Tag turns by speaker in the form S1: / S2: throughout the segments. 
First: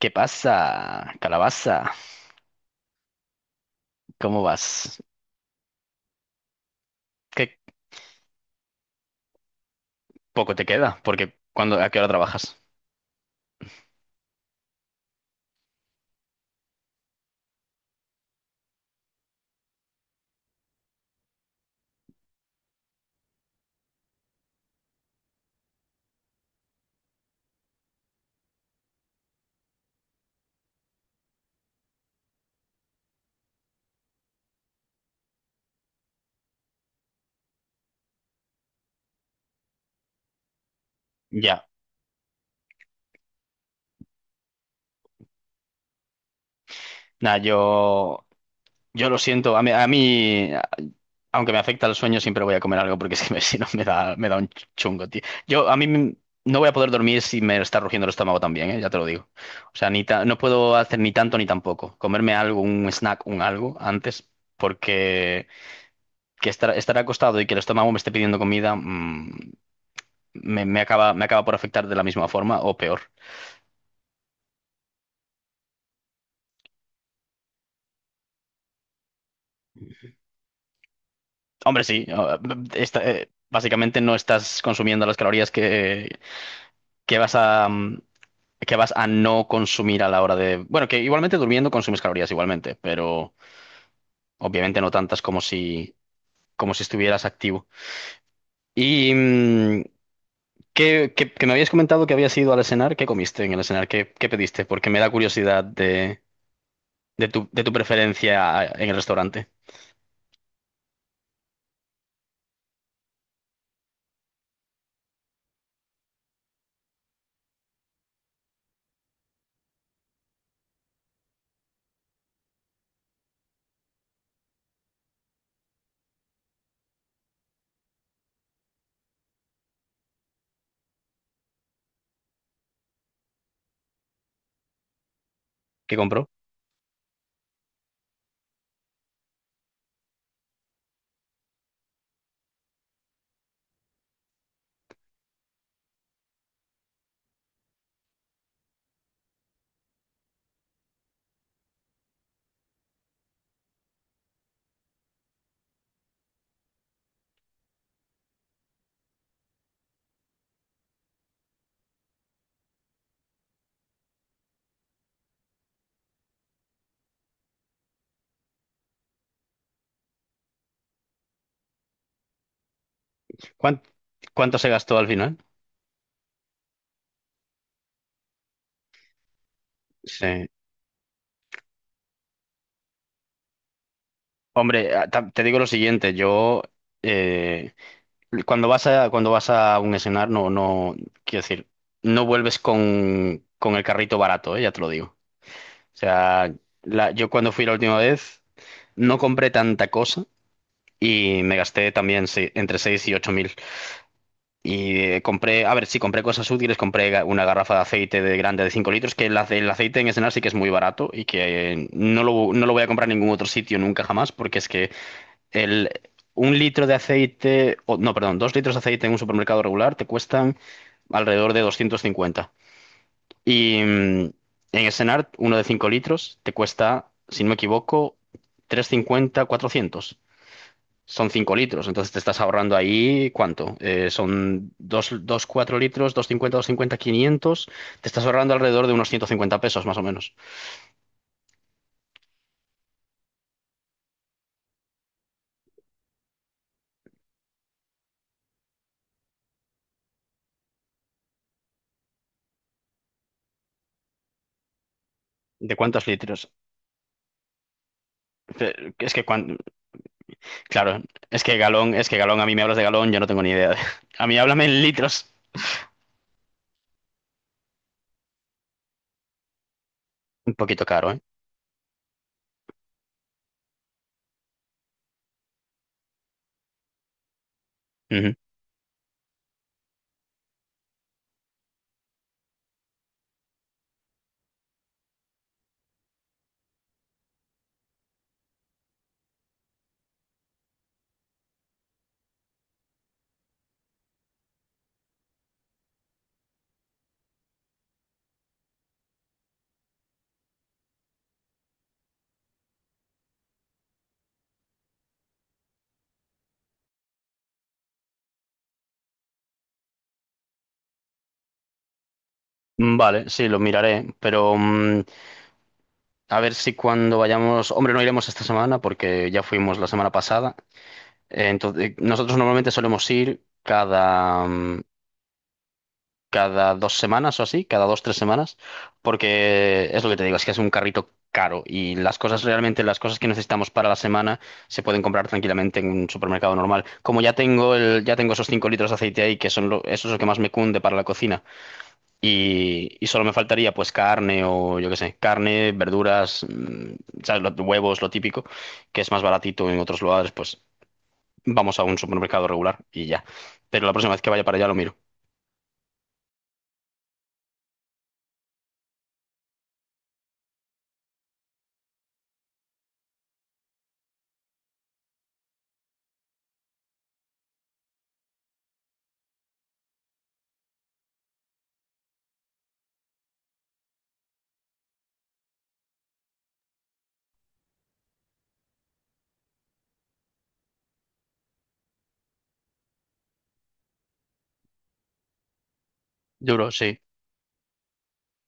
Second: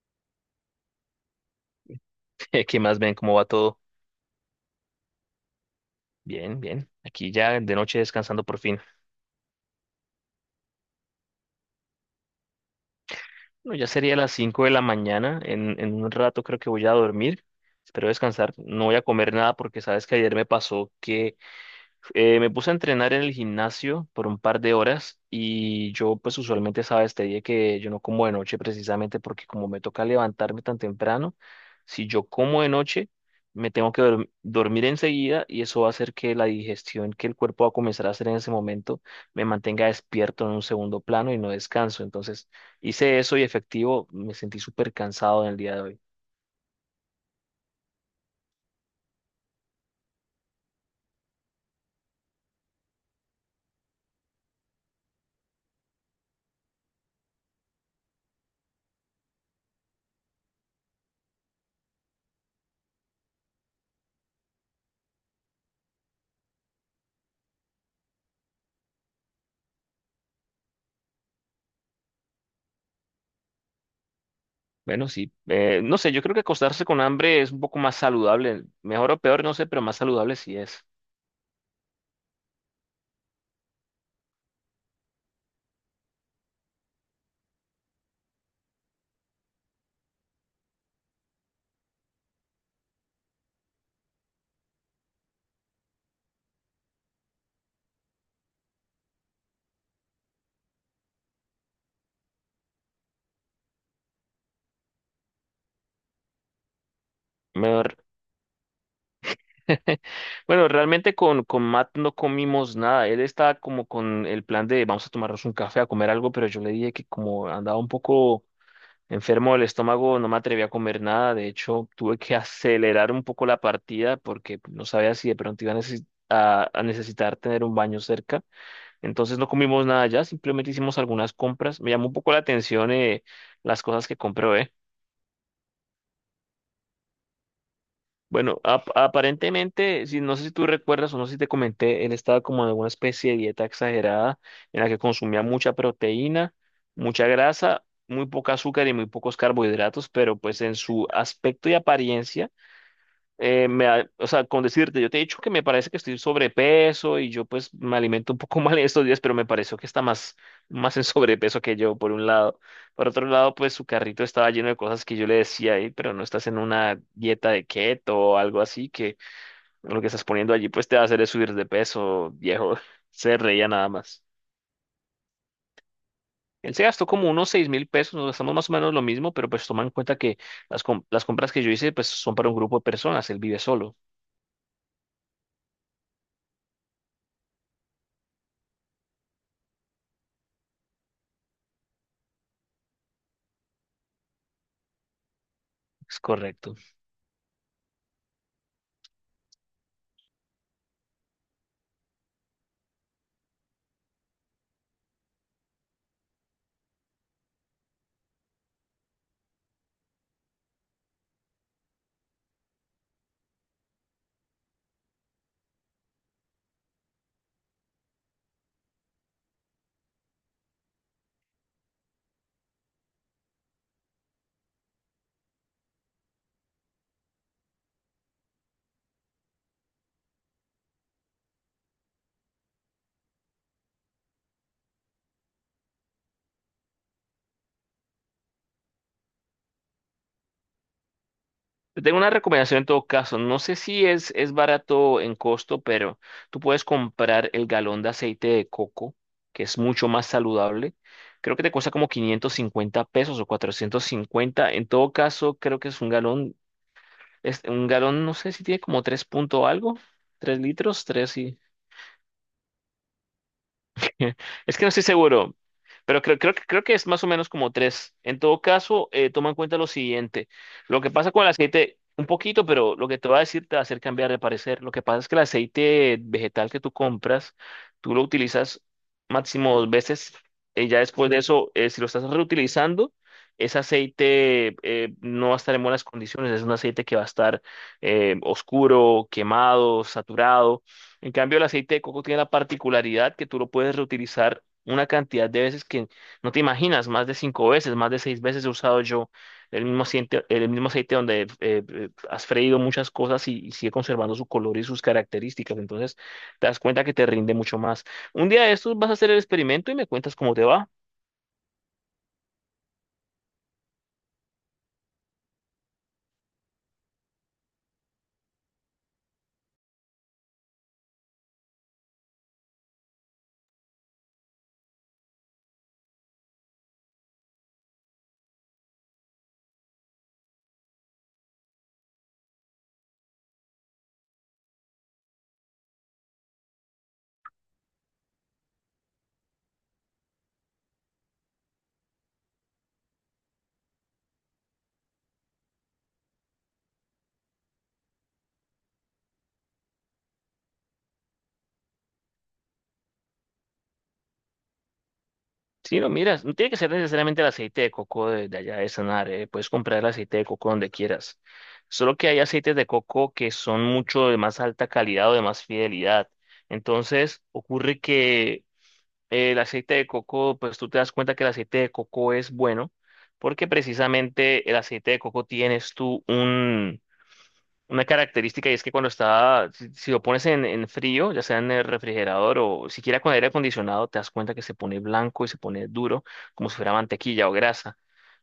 S1: ¿Qué pasa, calabaza?
S2: ¿Qué más ven? ¿Cómo va todo?
S1: ¿Cómo vas?
S2: Bien, bien. Aquí
S1: ¿Qué
S2: ya de noche descansando por fin.
S1: poco te queda? Porque cuando, ¿a qué hora trabajas?
S2: Bueno, ya sería las 5 de la mañana. En un rato creo que voy a dormir. Espero descansar. No voy a comer nada porque sabes que ayer me pasó que me puse a entrenar en el gimnasio por un par de horas y yo pues usualmente sabes, te dije que yo no como de noche precisamente porque como me toca levantarme tan temprano, si yo como de noche me tengo que dormir enseguida y eso va a hacer que la digestión que el cuerpo va a comenzar a hacer en ese momento me mantenga despierto en un segundo plano y no
S1: Ya.
S2: descanso. Entonces hice eso y efectivo, me sentí súper cansado en el día de hoy.
S1: Nada, yo lo siento. A mí, aunque me afecta el sueño, siempre voy a comer algo porque es que me- si no me da, me da un chungo, tío. Yo, a mí m- no voy a poder dormir si me está rugiendo el estómago también, ¿eh? Ya te lo digo. O sea, ni ta- no puedo hacer ni tanto ni tampoco. Comerme algo, un snack, un algo antes, porque que estar, estar acostado y que el estómago me esté pidiendo comida, me, me acaba por afectar de la misma forma o peor.
S2: Bueno, sí. No sé, yo creo que acostarse con hambre es un poco más saludable. Mejor o peor, no sé, pero más saludable sí es.
S1: Hombre, sí, o- esta- básicamente no estás consumiendo las calorías que vas a, que vas a no consumir a la hora de... Bueno, que igualmente durmiendo consumes calorías igualmente, pero obviamente no tantas como si estuvieras activo. Y ¿qué, qué- que me habías comentado que habías ido al escenar, ¿qué comiste en el escenar? ¿Qué, qué pediste? Porque me da curiosidad de tu
S2: Mejor.
S1: preferencia en el restaurante.
S2: Bueno, realmente con Matt no comimos nada. Él estaba como con el plan de vamos a tomarnos un café, a comer algo, pero yo le dije que como andaba un poco enfermo del estómago, no me atreví a comer nada. De hecho, tuve que acelerar un poco la partida porque no sabía si de pronto iba a necesitar tener un baño cerca. Entonces no comimos nada allá, simplemente hicimos algunas compras. Me llamó un poco la atención las cosas que compró, ¿eh?
S1: ¿Qué compró?
S2: Bueno, aparentemente, si, no sé si tú recuerdas o no sé si te comenté, él estaba como en alguna especie de dieta exagerada en la que consumía mucha proteína, mucha grasa, muy poca azúcar y muy pocos carbohidratos, pero pues en su aspecto y apariencia o sea, con decirte, yo te he dicho que me parece que estoy sobrepeso y yo pues me alimento un poco mal en estos días, pero me pareció que está más en sobrepeso que yo, por un lado. Por otro lado, pues su carrito estaba lleno de cosas que yo le decía, "Ey, pero no estás en una dieta de keto o algo así, que lo que estás poniendo allí pues te va a hacer es subir de peso, viejo". Se reía
S1: ¿Cuán-
S2: nada más.
S1: ¿Cuánto se gastó al final?
S2: Él se gastó como unos 6000 pesos, nos gastamos más o menos lo mismo, pero pues toma en cuenta que
S1: Sí.
S2: las compras que yo hice pues son para un grupo de personas, él vive solo.
S1: Hombre, a- ta- te digo lo siguiente, yo eh, cuando vas a un escenario, no quiero decir, no vuelves con el carrito barato, ya te lo digo. O
S2: Es
S1: sea,
S2: correcto.
S1: la- yo cuando fui la última vez no compré tanta cosa y me gasté también se- entre 6 y 8 mil. Y compré, a ver, sí, compré cosas útiles, compré ga- una garrafa de aceite de grande de 5 litros, que el, ace- el aceite en escenario sí que es muy barato y que no lo, no lo voy a comprar en ningún otro sitio nunca jamás, porque es que el, un litro de aceite, o, no, perdón, dos litros de aceite en un supermercado regular te cuestan alrededor de 250. Y en Essenart, uno de 5 litros te cuesta, si no me equivoco, 350 400. Son 5 litros, entonces te estás ahorrando ahí, ¿cuánto? Son dos 4 litros, 250, cincuenta quinientos. Te estás ahorrando alrededor de unos 150 pesos más o menos.
S2: Te tengo una recomendación en todo caso. No sé si es barato en costo, pero tú puedes comprar el galón de aceite de coco, que es mucho más saludable. Creo que te cuesta como 550 pesos o 450. En todo caso,
S1: ¿De
S2: creo que es
S1: cuántos
S2: un
S1: litros?
S2: galón. Es un galón, no sé si tiene
S1: Fe-
S2: como
S1: Es
S2: 3
S1: que cuando,
S2: punto algo, 3
S1: claro,
S2: litros, 3.
S1: es que galón, a mí me hablas de galón, yo no tengo ni idea de- A mí háblame
S2: Es
S1: en
S2: que no estoy
S1: litros.
S2: seguro, pero creo que es más o menos como tres. En todo caso, toma en cuenta lo siguiente.
S1: Un poquito
S2: Lo que
S1: caro, ¿eh?
S2: pasa con el aceite, un poquito, pero lo que te va a decir te va a hacer cambiar de parecer. Lo que pasa es que el aceite vegetal que tú compras, tú lo
S1: Ujú.
S2: utilizas máximo dos veces. Ya después de eso, si lo estás reutilizando, ese aceite no va a estar en buenas condiciones. Es un aceite que va a estar oscuro, quemado, saturado. En cambio, el aceite de coco tiene la particularidad que tú lo puedes reutilizar una cantidad de veces que no te imaginas, más de cinco veces, más de seis veces he usado yo el mismo aceite donde has freído muchas cosas y sigue conservando su color y sus características. Entonces, te das cuenta que te rinde mucho más. Un día de estos vas a hacer el experimento y me cuentas cómo te va.
S1: Vale, sí, lo miraré, pero a ver si cuando vayamos... Hombre, no iremos esta semana porque ya fuimos la semana pasada. Entonces, nosotros normalmente solemos ir cada... cada dos semanas o así, cada dos, tres semanas, porque es lo que te digo, es que es un carrito caro y las cosas realmente, las cosas que necesitamos para la semana se pueden comprar tranquilamente en un supermercado normal. Como ya tengo el, ya tengo esos 5 litros de aceite ahí, que son lo, eso es lo que más me cunde para la cocina, y solo me faltaría pues carne o yo qué sé, carne, verduras, ¿sabes? Lo- huevos, lo típico, que es más baratito en otros lugares, pues vamos a un supermercado regular y ya. Pero la próxima vez que vaya para allá lo miro.
S2: Sí, lo miras, no tiene que ser necesariamente el aceite de coco de allá de Sanar, puedes comprar el aceite de coco donde quieras. Solo que hay aceites de coco que son mucho de más alta calidad o de más fidelidad. Entonces, ocurre que el aceite de coco, pues tú te das cuenta que el aceite de coco es bueno, porque precisamente el aceite de coco tienes tú una característica y es que cuando está, si lo pones en frío, ya sea en el refrigerador o siquiera con aire acondicionado, te das cuenta que se pone blanco y se pone duro,
S1: Duro,
S2: como si fuera
S1: sí.
S2: mantequilla o grasa.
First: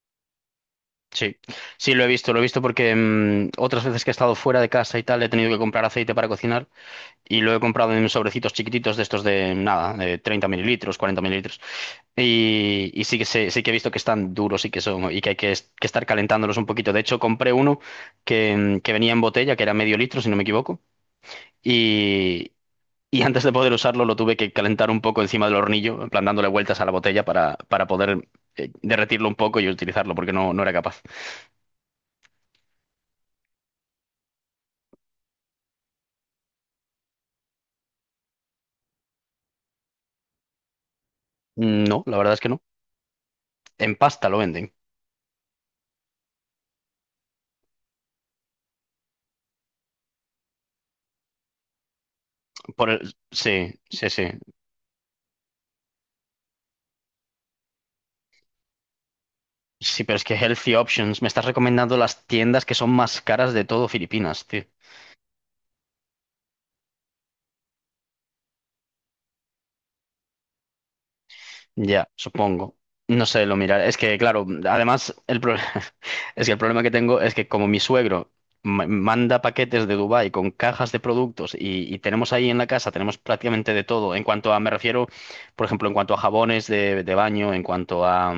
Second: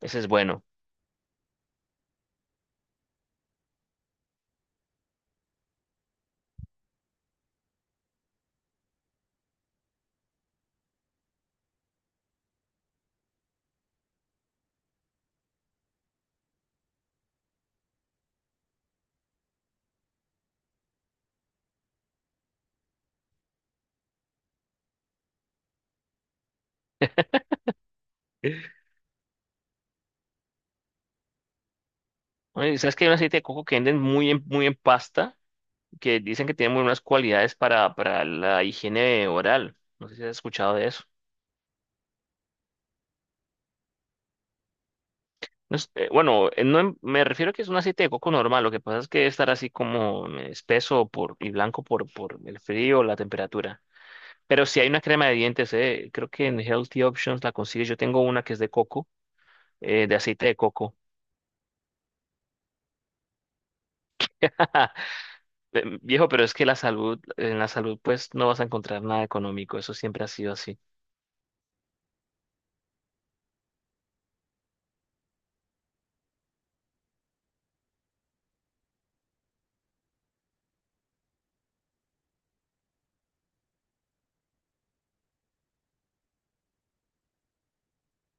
S2: Ese es bueno.
S1: Sí, sí, lo he visto porque otras veces que he estado fuera de casa y tal, he tenido que comprar aceite para cocinar y lo he comprado en sobrecitos chiquititos de estos de nada, de 30 ml, 40 ml. Y sí que sé- sí que he visto que están duros y que son, y que hay que, es- que estar calentándolos un poquito. De hecho, compré uno que, que venía en botella, que era medio litro, si no me equivoco, y, y antes de poder usarlo lo tuve que calentar un poco encima del hornillo, en plan dándole vueltas a la botella para poder derretirlo un poco y utilizarlo, porque no, no era capaz.
S2: Oye, ¿sabes que hay un aceite de coco que venden muy en pasta? Que dicen que tiene muy buenas cualidades para la higiene oral. No sé si has escuchado de eso.
S1: No, la verdad es que no. En pasta lo venden.
S2: Bueno, no em- me refiero a que es un aceite de coco normal. Lo que pasa es que estará así como espeso por, y blanco por el
S1: Por
S2: frío o
S1: el...
S2: la
S1: Sí,
S2: temperatura.
S1: sí, sí.
S2: Pero si hay una crema de dientes, creo que en Healthy Options la consigues. Yo tengo una que es de coco,
S1: Sí,
S2: de
S1: pero es que
S2: aceite de
S1: Healthy
S2: coco.
S1: Options me estás recomendando las tiendas que son más caras de todo Filipinas, tío.
S2: Viejo, pero es que la salud, en la salud, pues no vas a encontrar nada económico. Eso siempre ha sido así.
S1: Ya, supongo. No sé, lo miraré. Es que, claro, además, el pro- es que el problema que tengo es que como mi suegro ma- manda paquetes de Dubái con cajas de productos y tenemos ahí en la casa, tenemos prácticamente de todo. En cuanto a, me refiero, por ejemplo, en cuanto a jabones de baño,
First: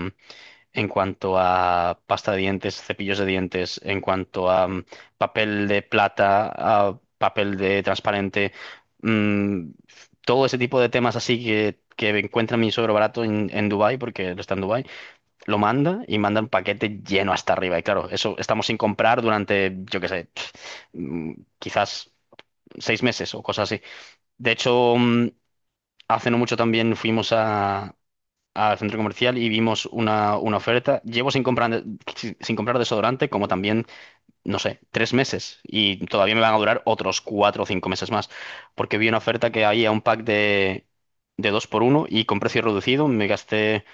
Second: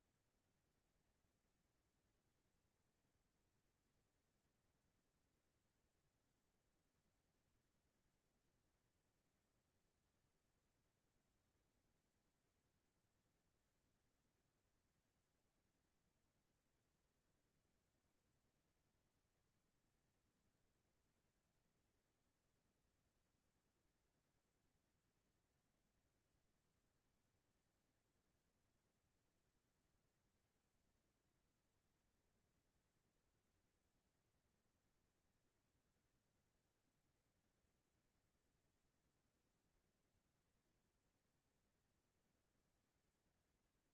S1: en cuanto a pasta de dientes, cepillos de dientes, en cuanto a papel de plata, a papel de transparente, mm, todo ese tipo de temas así que encuentra mi suegro barato en Dubái, porque él está en Dubái, lo manda y manda un paquete lleno hasta arriba. Y claro, eso estamos sin comprar durante, yo qué sé, pf, mm, quizás seis meses o cosas así. De hecho, hace no mucho también fuimos a, al centro comercial y vimos una oferta. Llevo sin comprar, sin comprar desodorante como también, no sé, tres meses y todavía me van a durar otros cuatro o cinco meses más porque vi una oferta que había un pack de dos por uno y con precio reducido me gasté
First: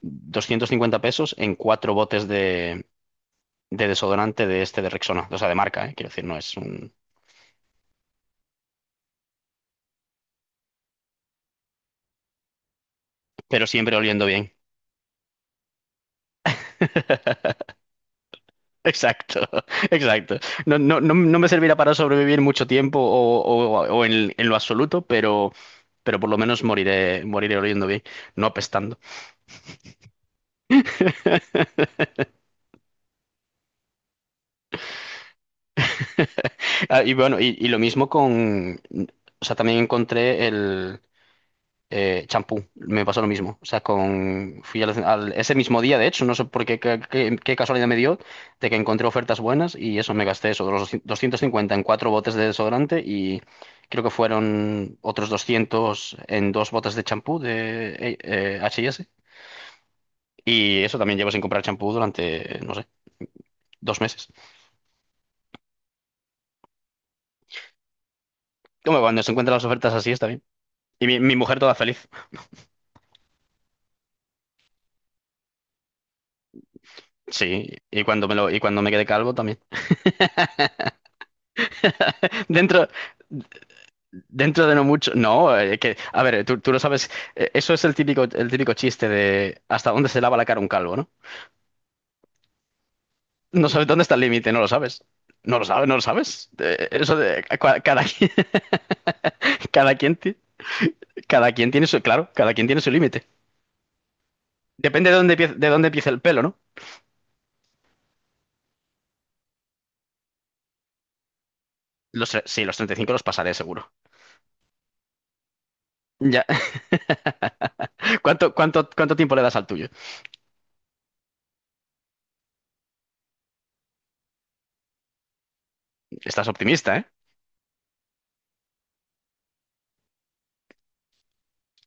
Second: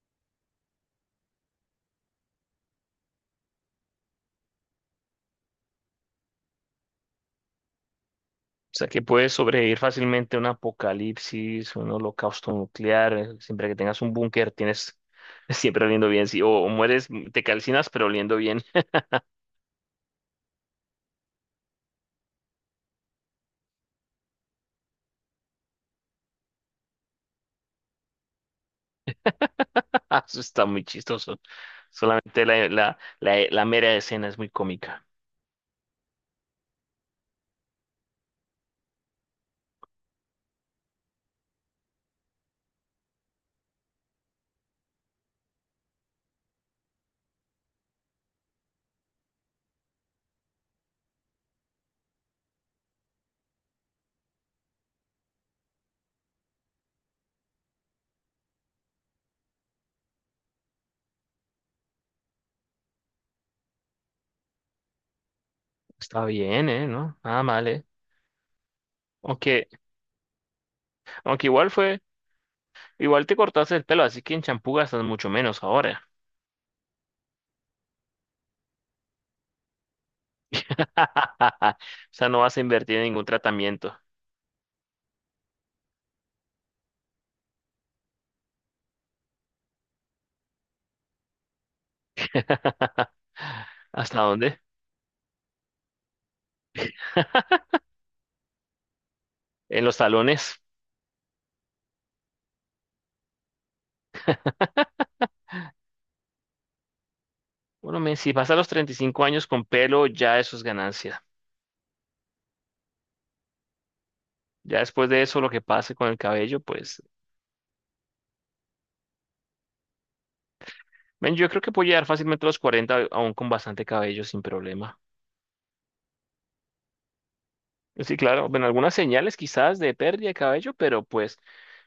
S1: 250 pesos en cuatro botes de desodorante de este de Rexona, o sea, de marca, quiero decir, no es un...
S2: O sea, que puedes sobrevivir fácilmente a un apocalipsis, un holocausto nuclear.
S1: pero
S2: Siempre que
S1: siempre
S2: tengas un
S1: oliendo
S2: búnker,
S1: bien.
S2: tienes siempre oliendo bien. Sí, o mueres, te calcinas, pero oliendo bien.
S1: Exacto, exacto. No, no, no, no me servirá para sobrevivir mucho tiempo o en lo absoluto, pero por lo menos moriré, moriré oliendo bien, no apestando.
S2: Eso está muy chistoso. Solamente la mera escena es muy cómica.
S1: Ah, y bueno, y lo mismo con, o sea, también encontré el, champú, me pasó lo mismo. O sea, con, fui al, al- ese mismo día, de hecho, no sé por qué, qué, qué- qué casualidad me dio, de que encontré ofertas buenas y eso, me gasté eso, los 250 en cuatro botes de desodorante y creo que fueron otros 200 en dos botes de champú de H&S. Y eso también llevo sin comprar champú durante, no sé, dos meses.
S2: Está bien, ¿eh? ¿No? Nada mal, ¿eh?
S1: Como cuando se encuentran las
S2: Aunque,
S1: ofertas así, está bien. Y mi
S2: aunque
S1: mujer toda feliz.
S2: igual te cortaste el pelo, así que en champú gastas mucho menos ahora.
S1: Sí, y cuando me lo, y cuando me quedé calvo también.
S2: O sea, no vas a
S1: Dentro.
S2: invertir en ningún tratamiento.
S1: Dentro de no mucho, no, que, a ver, tú lo sabes, eso es el típico chiste de hasta dónde se lava la cara un calvo, ¿no? No sabes dónde está el
S2: ¿Hasta
S1: límite, no
S2: dónde?
S1: lo sabes. No lo sabes, no lo sabes. Eso de cua- cada, quien-
S2: En
S1: cada
S2: los
S1: quien, ti-
S2: talones.
S1: cada quien tiene su, claro, cada quien tiene su límite. Depende de dónde, empie- de dónde empiece el pelo, ¿no?
S2: Bueno, men, si vas a los 35 años con pelo, ya eso es ganancia.
S1: Los, tre- sí, los 35 los pasaré seguro.
S2: Ya después de eso, lo que pase con el
S1: Ya.
S2: cabello, pues,
S1: ¿Cuánto, cuánto, cuánto tiempo le das al tuyo?
S2: men, yo creo que puedo llegar fácilmente a los 40 aún con bastante cabello sin problema.
S1: Estás optimista, ¿eh?
S2: Sí, claro, ven algunas señales quizás de pérdida de cabello, pero pues,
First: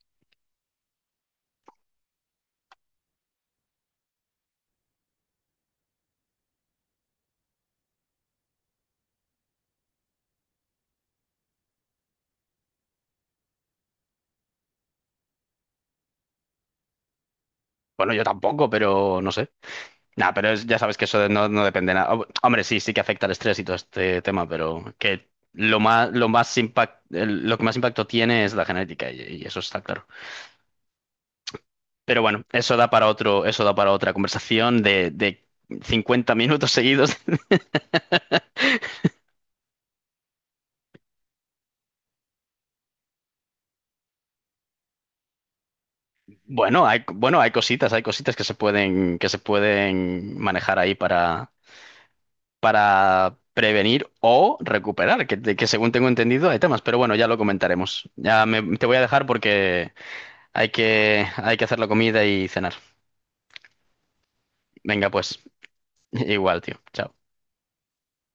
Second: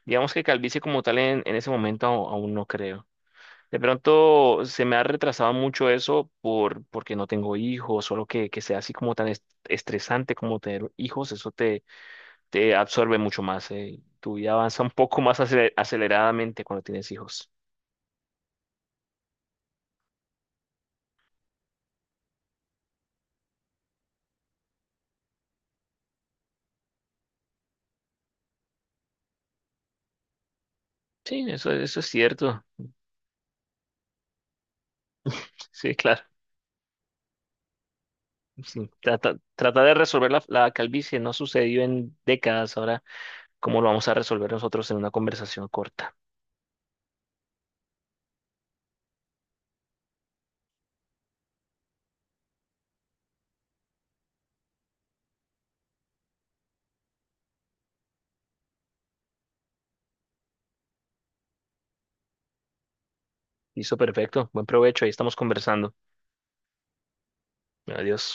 S2: digamos que calvicie como tal en ese momento aún no creo. De pronto se me ha retrasado mucho eso porque no tengo hijos, solo que sea así como tan estresante como tener hijos, eso te absorbe mucho más. Tu vida avanza un poco más aceleradamente cuando tienes hijos.
S1: Bueno, yo tampoco, pero no sé. No, pero es- ya sabes que eso no, no depende nada. Hom- Hombre, sí, sí que afecta el estrés y todo este tema, pero que lo más impact, el- lo que más impacto tiene es la genética y eso está claro.
S2: Sí, eso es
S1: Pero bueno,
S2: cierto.
S1: eso da para otro, eso da para otra conversación de
S2: Sí, claro.
S1: 50 minutos seguidos.
S2: Sí. Tratar de resolver la calvicie no ha sucedido en décadas. Ahora, ¿cómo lo vamos a resolver nosotros en una conversación corta?
S1: Bueno, hay cositas que se pueden manejar ahí para prevenir o recuperar, que según tengo entendido hay temas, pero bueno, ya lo comentaremos. Ya me- te voy a dejar porque hay que, hay que hacer la comida y cenar.
S2: Listo, perfecto. Buen provecho. Ahí
S1: Venga,
S2: estamos
S1: pues,
S2: conversando.
S1: igual, tío. Chao.
S2: Adiós.